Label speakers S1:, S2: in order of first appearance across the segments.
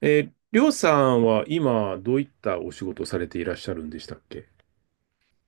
S1: りょうさんは今どういったお仕事をされていらっしゃるんでしたっけ？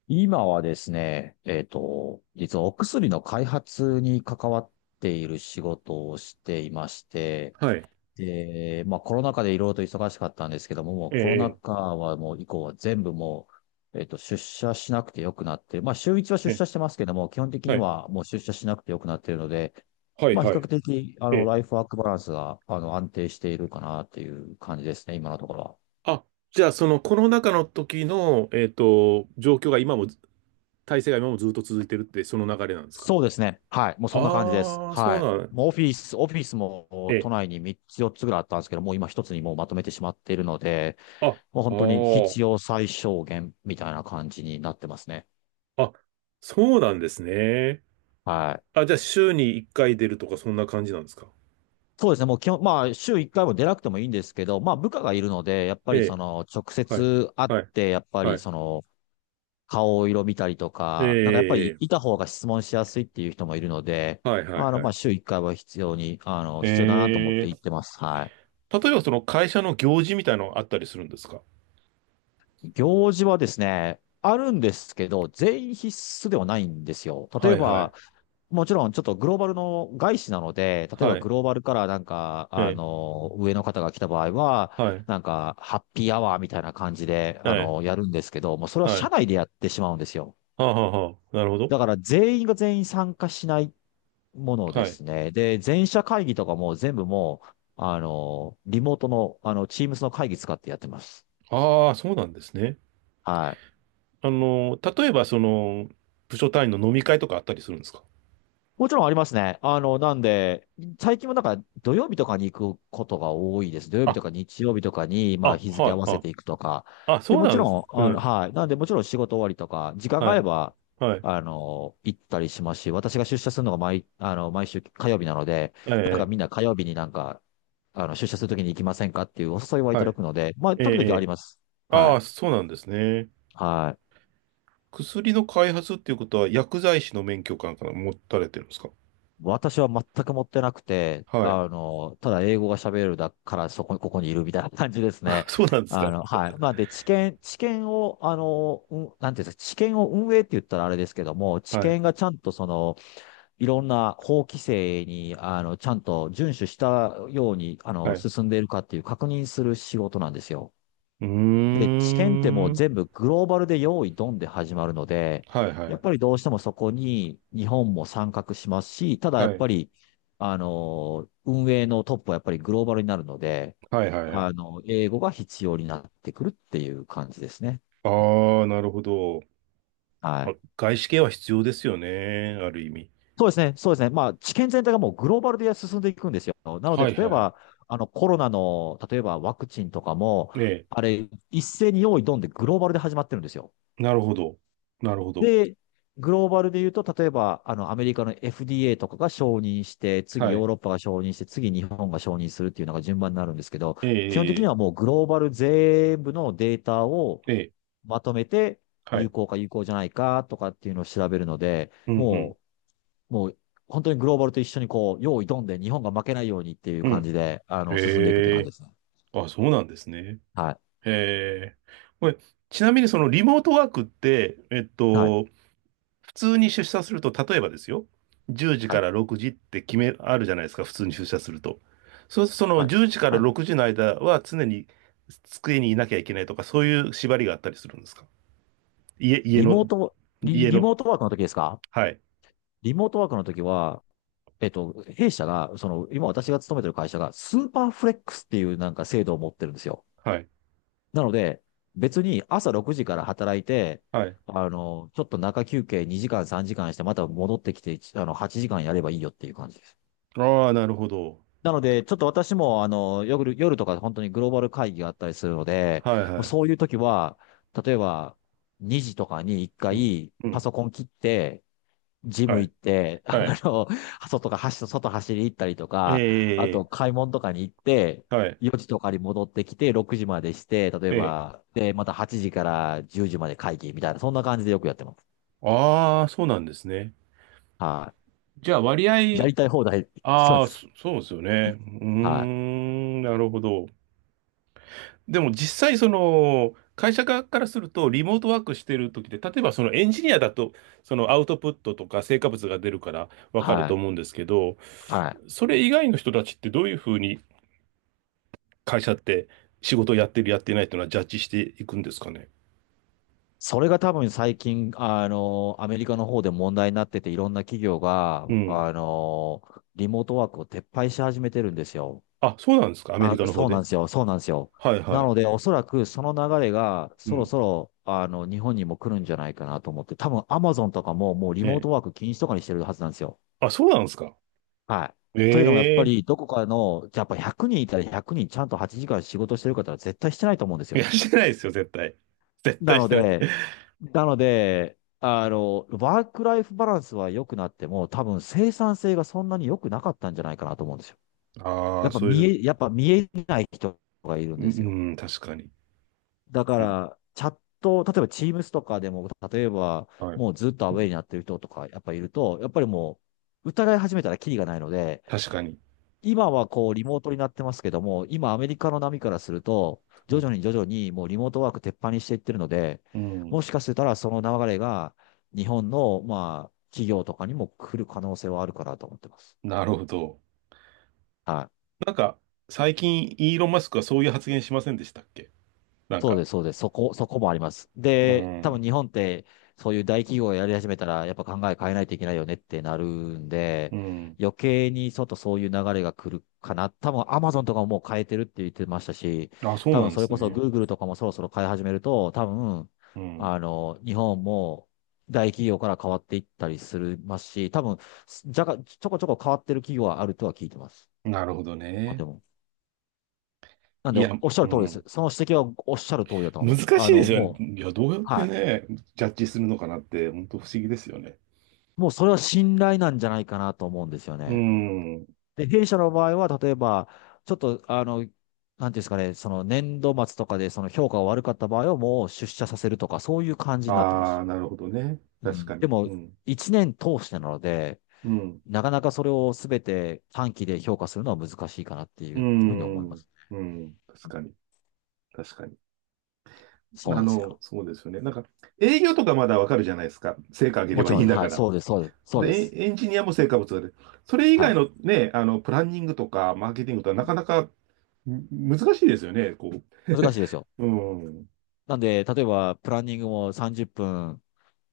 S2: 今はですね、実はお薬の開発に関わっている仕事をしていまして、
S1: はい。
S2: で、まあコロナ禍でいろいろと忙しかったんですけども、もう
S1: え
S2: コロナ
S1: え、
S2: 禍はもう以降は全部もう、えっと、出社しなくてよくなって、まあ週一は
S1: え
S2: 出
S1: え、え
S2: 社してますけども、基本的
S1: え、
S2: に
S1: はい、
S2: はもう出社しなくてよくなっているので、
S1: はい、
S2: まあ比
S1: は
S2: 較
S1: い。
S2: 的、
S1: ええ。
S2: ライフワークバランスが、安定しているかなっていう感じですね、今のところは。
S1: あ、じゃあそのコロナ禍の時の、状況が今も、体制が今もずっと続いてるって、その流れなんですか？
S2: そうですね。はい。もうそんな感じです。
S1: ああー、そう
S2: はい。
S1: なん、
S2: もうオフィス
S1: え
S2: も都
S1: え。
S2: 内に3つ4つぐらいあったんですけど、もう今一つにもうまとめてしまっているので、
S1: あ、あ
S2: もう本当に必
S1: ー、
S2: 要最小限みたいな感じになってますね。
S1: あ、そうなんですね。
S2: はい。
S1: あ、じゃあ週に1回出るとかそんな感じなんですか？
S2: そうですね。もう基本、まあ週1回も出なくてもいいんですけど、まあ部下がいるので、やっぱ
S1: え
S2: りそ
S1: え、
S2: の直
S1: はい、
S2: 接会っ
S1: はい、
S2: て、やっぱ
S1: は
S2: り
S1: い。
S2: その顔色見たりと
S1: え
S2: か、なんかやっぱり
S1: え、え
S2: いた方が質問しやすいっていう人もいるので、
S1: え、はい、はい、は
S2: まあ
S1: い。
S2: 週1回は必要に、必要だなと思
S1: え
S2: って行ってます。はい。
S1: 例えばその会社の行事みたいなのがあったりするんですか？
S2: 行事はですね、あるんですけど、全員必須ではないんですよ。例
S1: は
S2: え
S1: いはい。
S2: ば、もちろんちょっとグローバルの外資なので、例えば
S1: は
S2: グ
S1: い。
S2: ローバルからなんか、
S1: ええ。
S2: 上の方が来た場合は、
S1: はい。
S2: なんか、ハッピーアワーみたいな感じで、
S1: ええ。
S2: やるんですけど、もうそれは
S1: はい。
S2: 社
S1: は
S2: 内でやってしまうんですよ。
S1: あ、はあはあ、なるほど。
S2: だから全員が全員参加しないもので
S1: はい。
S2: すね。で、全社会議とかも全部もう、リモートの、Teams の会議使ってやってます。
S1: ああ、そうなんですね。
S2: はい。
S1: あの、例えばその、部署単位の飲み会とかあったりするんですか？
S2: もちろんありますね。あの、なんで、最近もなんか土曜日とかに行くことが多いです。土曜日
S1: あ、
S2: とか日曜日とかに、まあ
S1: あ、
S2: 日
S1: は
S2: 付合
S1: い
S2: わ
S1: は
S2: せ
S1: い。
S2: ていくとか。
S1: あ、
S2: で、
S1: そう
S2: も
S1: な
S2: ち
S1: んで
S2: ろ
S1: すね。
S2: ん、
S1: う
S2: あの、
S1: ん。
S2: はい。なんで、もちろん仕事終わりとか、時間があ
S1: は
S2: れ
S1: い。
S2: ば、
S1: はい。
S2: 行ったりしますし、私が出社するのが毎、あの、毎週火曜日なので、
S1: ええ、
S2: なんか
S1: え
S2: みんな火曜日になんか、出社するときに行きませんかっていうお誘いは
S1: え、
S2: い
S1: は
S2: ただ
S1: い。
S2: くので、まあ、
S1: ええ、
S2: 時
S1: え
S2: 々あり
S1: え。
S2: ます。は
S1: ああ、
S2: い。
S1: そうなんですね。
S2: はい。
S1: 薬の開発っていうことは薬剤師の免許かなんか持たれてるんですか？
S2: 私は全く持ってなくて、
S1: はい。
S2: ただ英語が喋れるだからそこに、ここにいるみたいな感じです
S1: あ、
S2: ね。
S1: そうなんです
S2: あ
S1: か。
S2: の、はい。まあ、で、知見を、あの、うん、なんていうんですか、知見を運営って言ったらあれですけども、知
S1: はい。
S2: 見がちゃんとその、いろんな法規制に、ちゃんと遵守したように、
S1: はい。
S2: 進んでいるかっていう確認する仕事なんですよ。
S1: う
S2: で、
S1: ー
S2: 知見っても
S1: ん。
S2: う
S1: は
S2: 全部グローバルで用意ドンで始まるので、
S1: いは
S2: や
S1: い。
S2: っぱりどうしてもそこに日本も参画しますし、ただや
S1: は
S2: っぱ
S1: い。
S2: り、運営のトップはやっぱりグローバルになるので、
S1: はいはいはい。
S2: 英語が必要になってくるっていう感じですね。
S1: ああ、なるほど。
S2: は
S1: あ、
S2: い。
S1: 外資系は必要ですよね。ある意味。
S2: そうですね。そうですね。まあ、知見全体がもうグローバルで進んでいくんですよ。なので、
S1: はい
S2: 例
S1: は
S2: え
S1: いはい。
S2: ば、コロナの、例えばワクチンとかも、
S1: ええ。
S2: あれ、一斉に用意ドンでグローバルで始まってるんですよ。
S1: なるほど。なるほど。
S2: で、グローバルで言うと、例えば、アメリカの FDA とかが承認して、次
S1: は
S2: ヨー
S1: い。
S2: ロッパが承認して、次日本が承認するっていうのが順番になるんですけど、
S1: え
S2: 基本的に
S1: え、
S2: はもうグローバル全部のデータを
S1: ええ、ええ。
S2: まとめて、
S1: は
S2: 有
S1: い。
S2: 効か有効じゃないかとかっていうのを調べるので、
S1: うんうん。
S2: もう、もう、本当にグローバルと一緒にこう、用意ドんで日本が負けないようにっていう
S1: う
S2: 感
S1: ん。
S2: じで、進んでいくって
S1: え
S2: 感じで
S1: え。
S2: すね。
S1: あ、そうなんですね。
S2: はい。
S1: ええ。これ、ちなみにそのリモートワークって、
S2: はい。
S1: 普通に出社すると、例えばですよ、10時
S2: は
S1: か
S2: い。
S1: ら6時って決め、あるじゃないですか、普通に出社すると。そうすると、その
S2: はい。
S1: 10時から
S2: はい。
S1: 6時の間は常に机にいなきゃいけないとか、そういう縛りがあったりするんですか？家、家
S2: リ
S1: の、
S2: モート、
S1: 家
S2: リ
S1: の、
S2: モートワークの時ですか？
S1: はい、
S2: リモートワークの時は、弊社が、その、今私が勤めてる会社が、スーパーフレックスっていうなんか制度を持ってるんですよ。
S1: はい、
S2: なので、別に朝6時から働いて、
S1: はい。
S2: ちょっと中休憩2時間3時間して、また戻ってきて、8時間やればいいよっていう感じです。
S1: ああ、なるほど。
S2: なので、ちょっと私も、夜とか本当にグローバル会議があったりするので、
S1: はい、
S2: もう
S1: は
S2: そ
S1: い。
S2: ういう時は、例えば、2時とかに1
S1: うん、
S2: 回、
S1: う
S2: パ
S1: ん、
S2: ソコン切って、ジ
S1: は
S2: ム
S1: い、
S2: 行って、
S1: はい。
S2: の、外走り行ったりと
S1: え
S2: か、あと
S1: え、
S2: 買い物とかに行って、
S1: はい、
S2: 4時とかに戻ってきて、6時までして、例え
S1: ええ。
S2: ば、で、また8時から10時まで会議みたいな、そんな感じでよくやってます。
S1: ああ、そうなんですね。
S2: は
S1: じゃあ、割
S2: い。や
S1: 合、
S2: りたい放題、そう
S1: あ
S2: で
S1: あ、
S2: す。
S1: そうですよね。うー
S2: はい。
S1: ん、なるほど。でも実際その会社側からするとリモートワークしてる時で、例えばそのエンジニアだとそのアウトプットとか成果物が出るからわかる
S2: は
S1: と
S2: い。
S1: 思うんですけど、
S2: はい。
S1: それ以外の人たちってどういうふうに会社って仕事をやってるやってないっていうのはジャッジしていくんですかね。
S2: それが多分最近、アメリカの方で問題になってて、いろんな企業
S1: う
S2: が、
S1: ん。
S2: リモートワークを撤廃し始めてるんですよ。
S1: あ、そうなんですか。アメリ
S2: あ、
S1: カの方
S2: そうなん
S1: で。
S2: ですよ。そうなんですよ。
S1: はいは
S2: な
S1: い。
S2: ので、おそらくその流れが
S1: う
S2: そろ
S1: ん。
S2: そろ、日本にも来るんじゃないかなと思って、多分 Amazon とかももうリ
S1: え
S2: モート
S1: え。
S2: ワーク禁止とかにしてるはずなんですよ。
S1: あ、そうなんですか。
S2: はい。
S1: え
S2: というのもやっぱ
S1: え。
S2: りどこかの、じゃあやっぱ100人いたら100人ちゃんと8時間仕事してる方は絶対してないと思うんです
S1: い
S2: よ。
S1: や、してないですよ、絶対。絶
S2: な
S1: 対し
S2: の
S1: てない。
S2: で、なので、ワークライフバランスは良くなっても、多分生産性がそんなに良くなかったんじゃないかなと思うんですよ。
S1: ああ、そういう、
S2: やっぱ見えない人がいるん
S1: うん、
S2: ですよ。
S1: うん、確かに。
S2: だか
S1: うん。
S2: ら、チャット、例えば Teams とかでも、例えば、
S1: はい。
S2: もうずっとアウェイになってる人とか、やっぱりもう、疑い始めたらキリがないので、
S1: 確かに。
S2: 今はこう、リモートになってますけども、今アメリカの波からすると、
S1: は
S2: 徐
S1: い、
S2: 々に徐々にもうリモートワーク鉄板にしていってるので、
S1: うん。
S2: もしかしたらその流れが、日本の、まあ、企業とかにも来る可能性はあるかなと思ってます。
S1: なるほど。
S2: はい。
S1: なんか、最近、イーロン・マスクはそういう発言しませんでしたっけ？なん
S2: そう
S1: か、
S2: です、そうです。そこもあります。
S1: う
S2: で、多分
S1: ん、
S2: 日本って、そういう大企業がやり始めたら、やっぱ考え変えないといけないよねってなるんで、
S1: うん。
S2: 余計にちょっとそういう流れが来るかな。多分アマゾンとかももう変えてるって言ってましたし、
S1: あ、そう
S2: 多
S1: な
S2: 分
S1: んで
S2: それ
S1: す
S2: こそ
S1: ね。
S2: Google とかもそろそろ変え始めると、多分、
S1: うん。
S2: 日本も大企業から変わっていったりするますし、多分、じゃが、ちょこちょこ変わってる企業はあるとは聞いてます。
S1: なるほど
S2: 日本で
S1: ね。
S2: も。なん
S1: い
S2: で、
S1: や、
S2: おっしゃ
S1: う
S2: る通りです。
S1: ん。
S2: その指摘はおっしゃる通りだと思います。
S1: 難し
S2: あ
S1: いで
S2: の、
S1: すよね。
S2: もう、
S1: いや、どうやって
S2: はい。
S1: ね、ジャッジするのかなって、本当不思議ですよね。
S2: もうそれは信頼なんじゃないかなと思うんですよ
S1: う
S2: ね。
S1: ん。
S2: で、弊社の場合は、例えば、ちょっと、あの、なんていうんですかね、その年度末とかでその評価が悪かった場合はもう出社させるとか、そういう感じになってま
S1: あ
S2: す。
S1: あ、なるほどね。
S2: う
S1: 確か
S2: ん。で
S1: に。
S2: も、
S1: うん。
S2: 一年通してなので、
S1: うん。
S2: なかなかそれをすべて短期で評価するのは難しいかなってい
S1: う
S2: うふうに思いま
S1: ん。
S2: す。
S1: うん。確かに。確かに。
S2: そう
S1: あ
S2: なんです
S1: の、
S2: よ。
S1: そうですよね。なんか、営業とかまだわかるじゃないですか。成果上げれ
S2: も
S1: ば
S2: ち
S1: い
S2: ろ
S1: い
S2: ん
S1: ん
S2: です、
S1: だ
S2: は
S1: か
S2: い、
S1: ら。
S2: そうです、そうです、そうで
S1: で、
S2: す。
S1: エンジニアも成果物が出る。それ以
S2: は
S1: 外
S2: い。
S1: のね、あの、プランニングとか、マーケティングとか、
S2: う
S1: なか
S2: ん
S1: なか難しいですよね、こ
S2: 難しいですよ。
S1: う。うん、うん。
S2: なんで、例えば、プランニングも30分、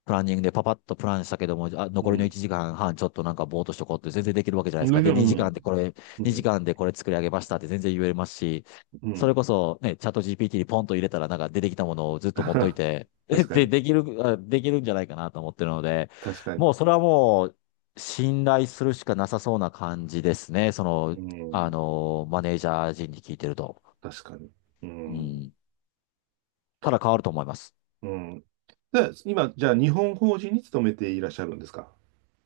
S2: プランニングでパパッとプランしたけども、あ、
S1: う
S2: 残りの
S1: ん、
S2: 1時間半ちょっとなんかぼーっとしとこうって全然できるわけじゃない
S1: う
S2: ですか。で、
S1: ん、う
S2: 2
S1: ん。
S2: 時間でこれ作り上げましたって全然言えますし、
S1: う
S2: それ
S1: ん。
S2: こそね、チャット GPT にポンと入れたらなんか出てきたものをずっ と持っといて、で、
S1: 確か
S2: で
S1: に、
S2: できる、あできるんじゃないかなと思ってるので、
S1: 確かに。
S2: もうそれはもう信頼するしかなさそうな感じですね。その、
S1: う
S2: あ
S1: ん、
S2: の、マネージャー陣に聞いてると。
S1: 確かに。う
S2: う
S1: ん、
S2: ん。ただ変わると思います。
S1: うん。で、今、じゃあ、日本法人に勤めていらっしゃるんですか？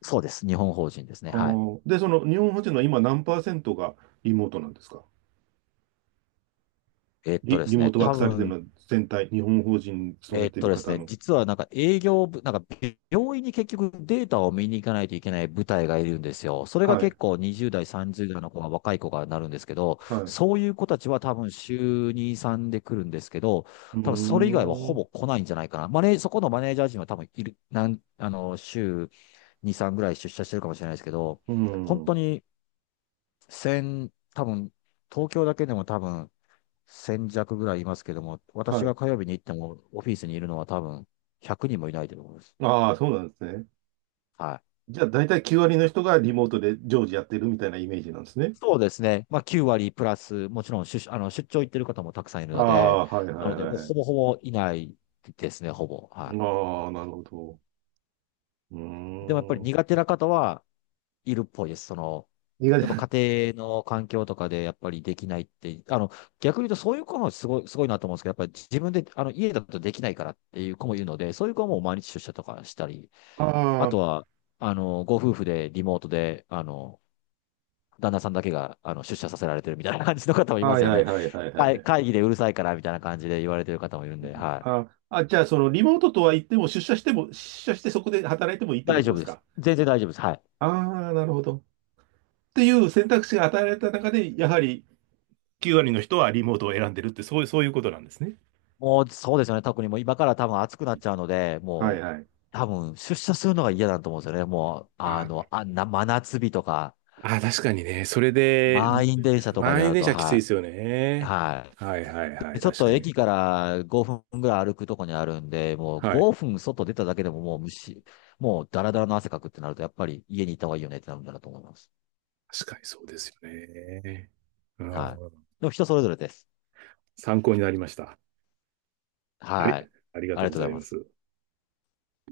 S2: そうです。日本法人ですね。はい。
S1: で、その日本法人の今何パーセントがリモートなんですか？
S2: えっと
S1: リ、
S2: で
S1: リ
S2: す
S1: モー
S2: ね、
S1: トワー
S2: 多
S1: クされてるの
S2: 分、
S1: は全体、日本法人に勤
S2: え
S1: め
S2: っ
S1: て
S2: と
S1: る
S2: です
S1: 方
S2: ね、
S1: の。
S2: 実はなんか営業部、なんか病院に結局データを見に行かないといけない部隊がいるんですよ。それが
S1: はい
S2: 結構20代、30代の子が若い子がなるんですけど、
S1: はい。
S2: そういう子たちは多分週2、3で来るんですけど、
S1: う
S2: 多分それ以外は
S1: ー
S2: ほ
S1: ん。
S2: ぼ来ないんじゃないかな。マネー、そこのマネージャー陣は多分いる、なん、あの、週2、3ぐらい出社してるかもしれないですけど、
S1: う
S2: 本当
S1: ん。
S2: に1多分東京だけでも多分1000弱ぐらいいますけども、
S1: は
S2: 私
S1: い。
S2: が火曜日に行ってもオフィスにいるのは多分100人もいないと思います。
S1: ああ、そうなんですね。
S2: はい。
S1: じゃあ、大体9割の人がリモートで常時やってるみたいなイメージなんですね。
S2: そうですね。まあ9割プラス、もちろん出、あの出張行ってる方もたくさんいる
S1: あ
S2: ので、
S1: あ、はいはい
S2: なの
S1: は
S2: で
S1: い
S2: もう
S1: はい。
S2: ほぼほぼいないですね、ほぼ。は
S1: ああ、なるほど。うー
S2: い。でもやっぱり
S1: ん。
S2: 苦手な方はいるっぽいです。その、
S1: 苦手
S2: やっ
S1: な。
S2: ぱ家庭の環境とかでやっぱりできないって、あの、逆に言うとそういう子もすごい、すごいなと思うんですけど、やっぱり自分で、あの、家だとできないからっていう子もいるので、そういう子はもう毎日出社とかしたり あと
S1: あ
S2: は、あの、ご夫婦でリモートで、あの、旦那さんだけが、あの、出社させられてるみたいな感じの方もい
S1: あ、
S2: ま
S1: は
S2: す
S1: い
S2: よ
S1: はい
S2: ね。
S1: はいはいは
S2: 会
S1: い。
S2: 会議でうるさいからみたいな感じで言われてる方もいるんで、はい。
S1: ああ、じゃあ、そのリモートとは言っても、出社しても、出社してそこで働いてもいいってこ
S2: 大
S1: と
S2: 丈
S1: で
S2: 夫
S1: す
S2: です。
S1: か。
S2: 全然大丈夫です。はい。
S1: ああ、なるほど。っていう選択肢が与えられた中で、やはり9割の人はリモートを選んでるって、そういう、そういうことなんですね。
S2: もう、そうですよね。特にもう今から多分暑くなっちゃうので、
S1: は
S2: も
S1: い
S2: う、
S1: はい。
S2: 多分出社するのが嫌だと思うんですよね。もう、あの、
S1: あ、
S2: あんな真夏日とか、
S1: ああ、確かにね。それで、
S2: 満員電車とかで
S1: 満
S2: な
S1: 員
S2: る
S1: 電
S2: と、
S1: 車きついで
S2: は
S1: すよ
S2: い。
S1: ね。
S2: はい。
S1: はいはいはい。
S2: でちょっ
S1: 確
S2: と
S1: かに。
S2: 駅から5分ぐらい歩くとこにあるんで、もう
S1: はい。
S2: 5分外出ただけでももう虫、もうダラダラの汗かくってなると、やっぱり家に行った方がいいよねってなるんだなと思います。
S1: 確かにそうですよね。う
S2: はい。
S1: ん、
S2: でも人それぞれです。
S1: 参考になりました。あり、
S2: はい。
S1: ありが
S2: あり
S1: とう
S2: が
S1: ご
S2: とう
S1: ざ
S2: ござ
S1: い
S2: いま
S1: ま
S2: す。
S1: す。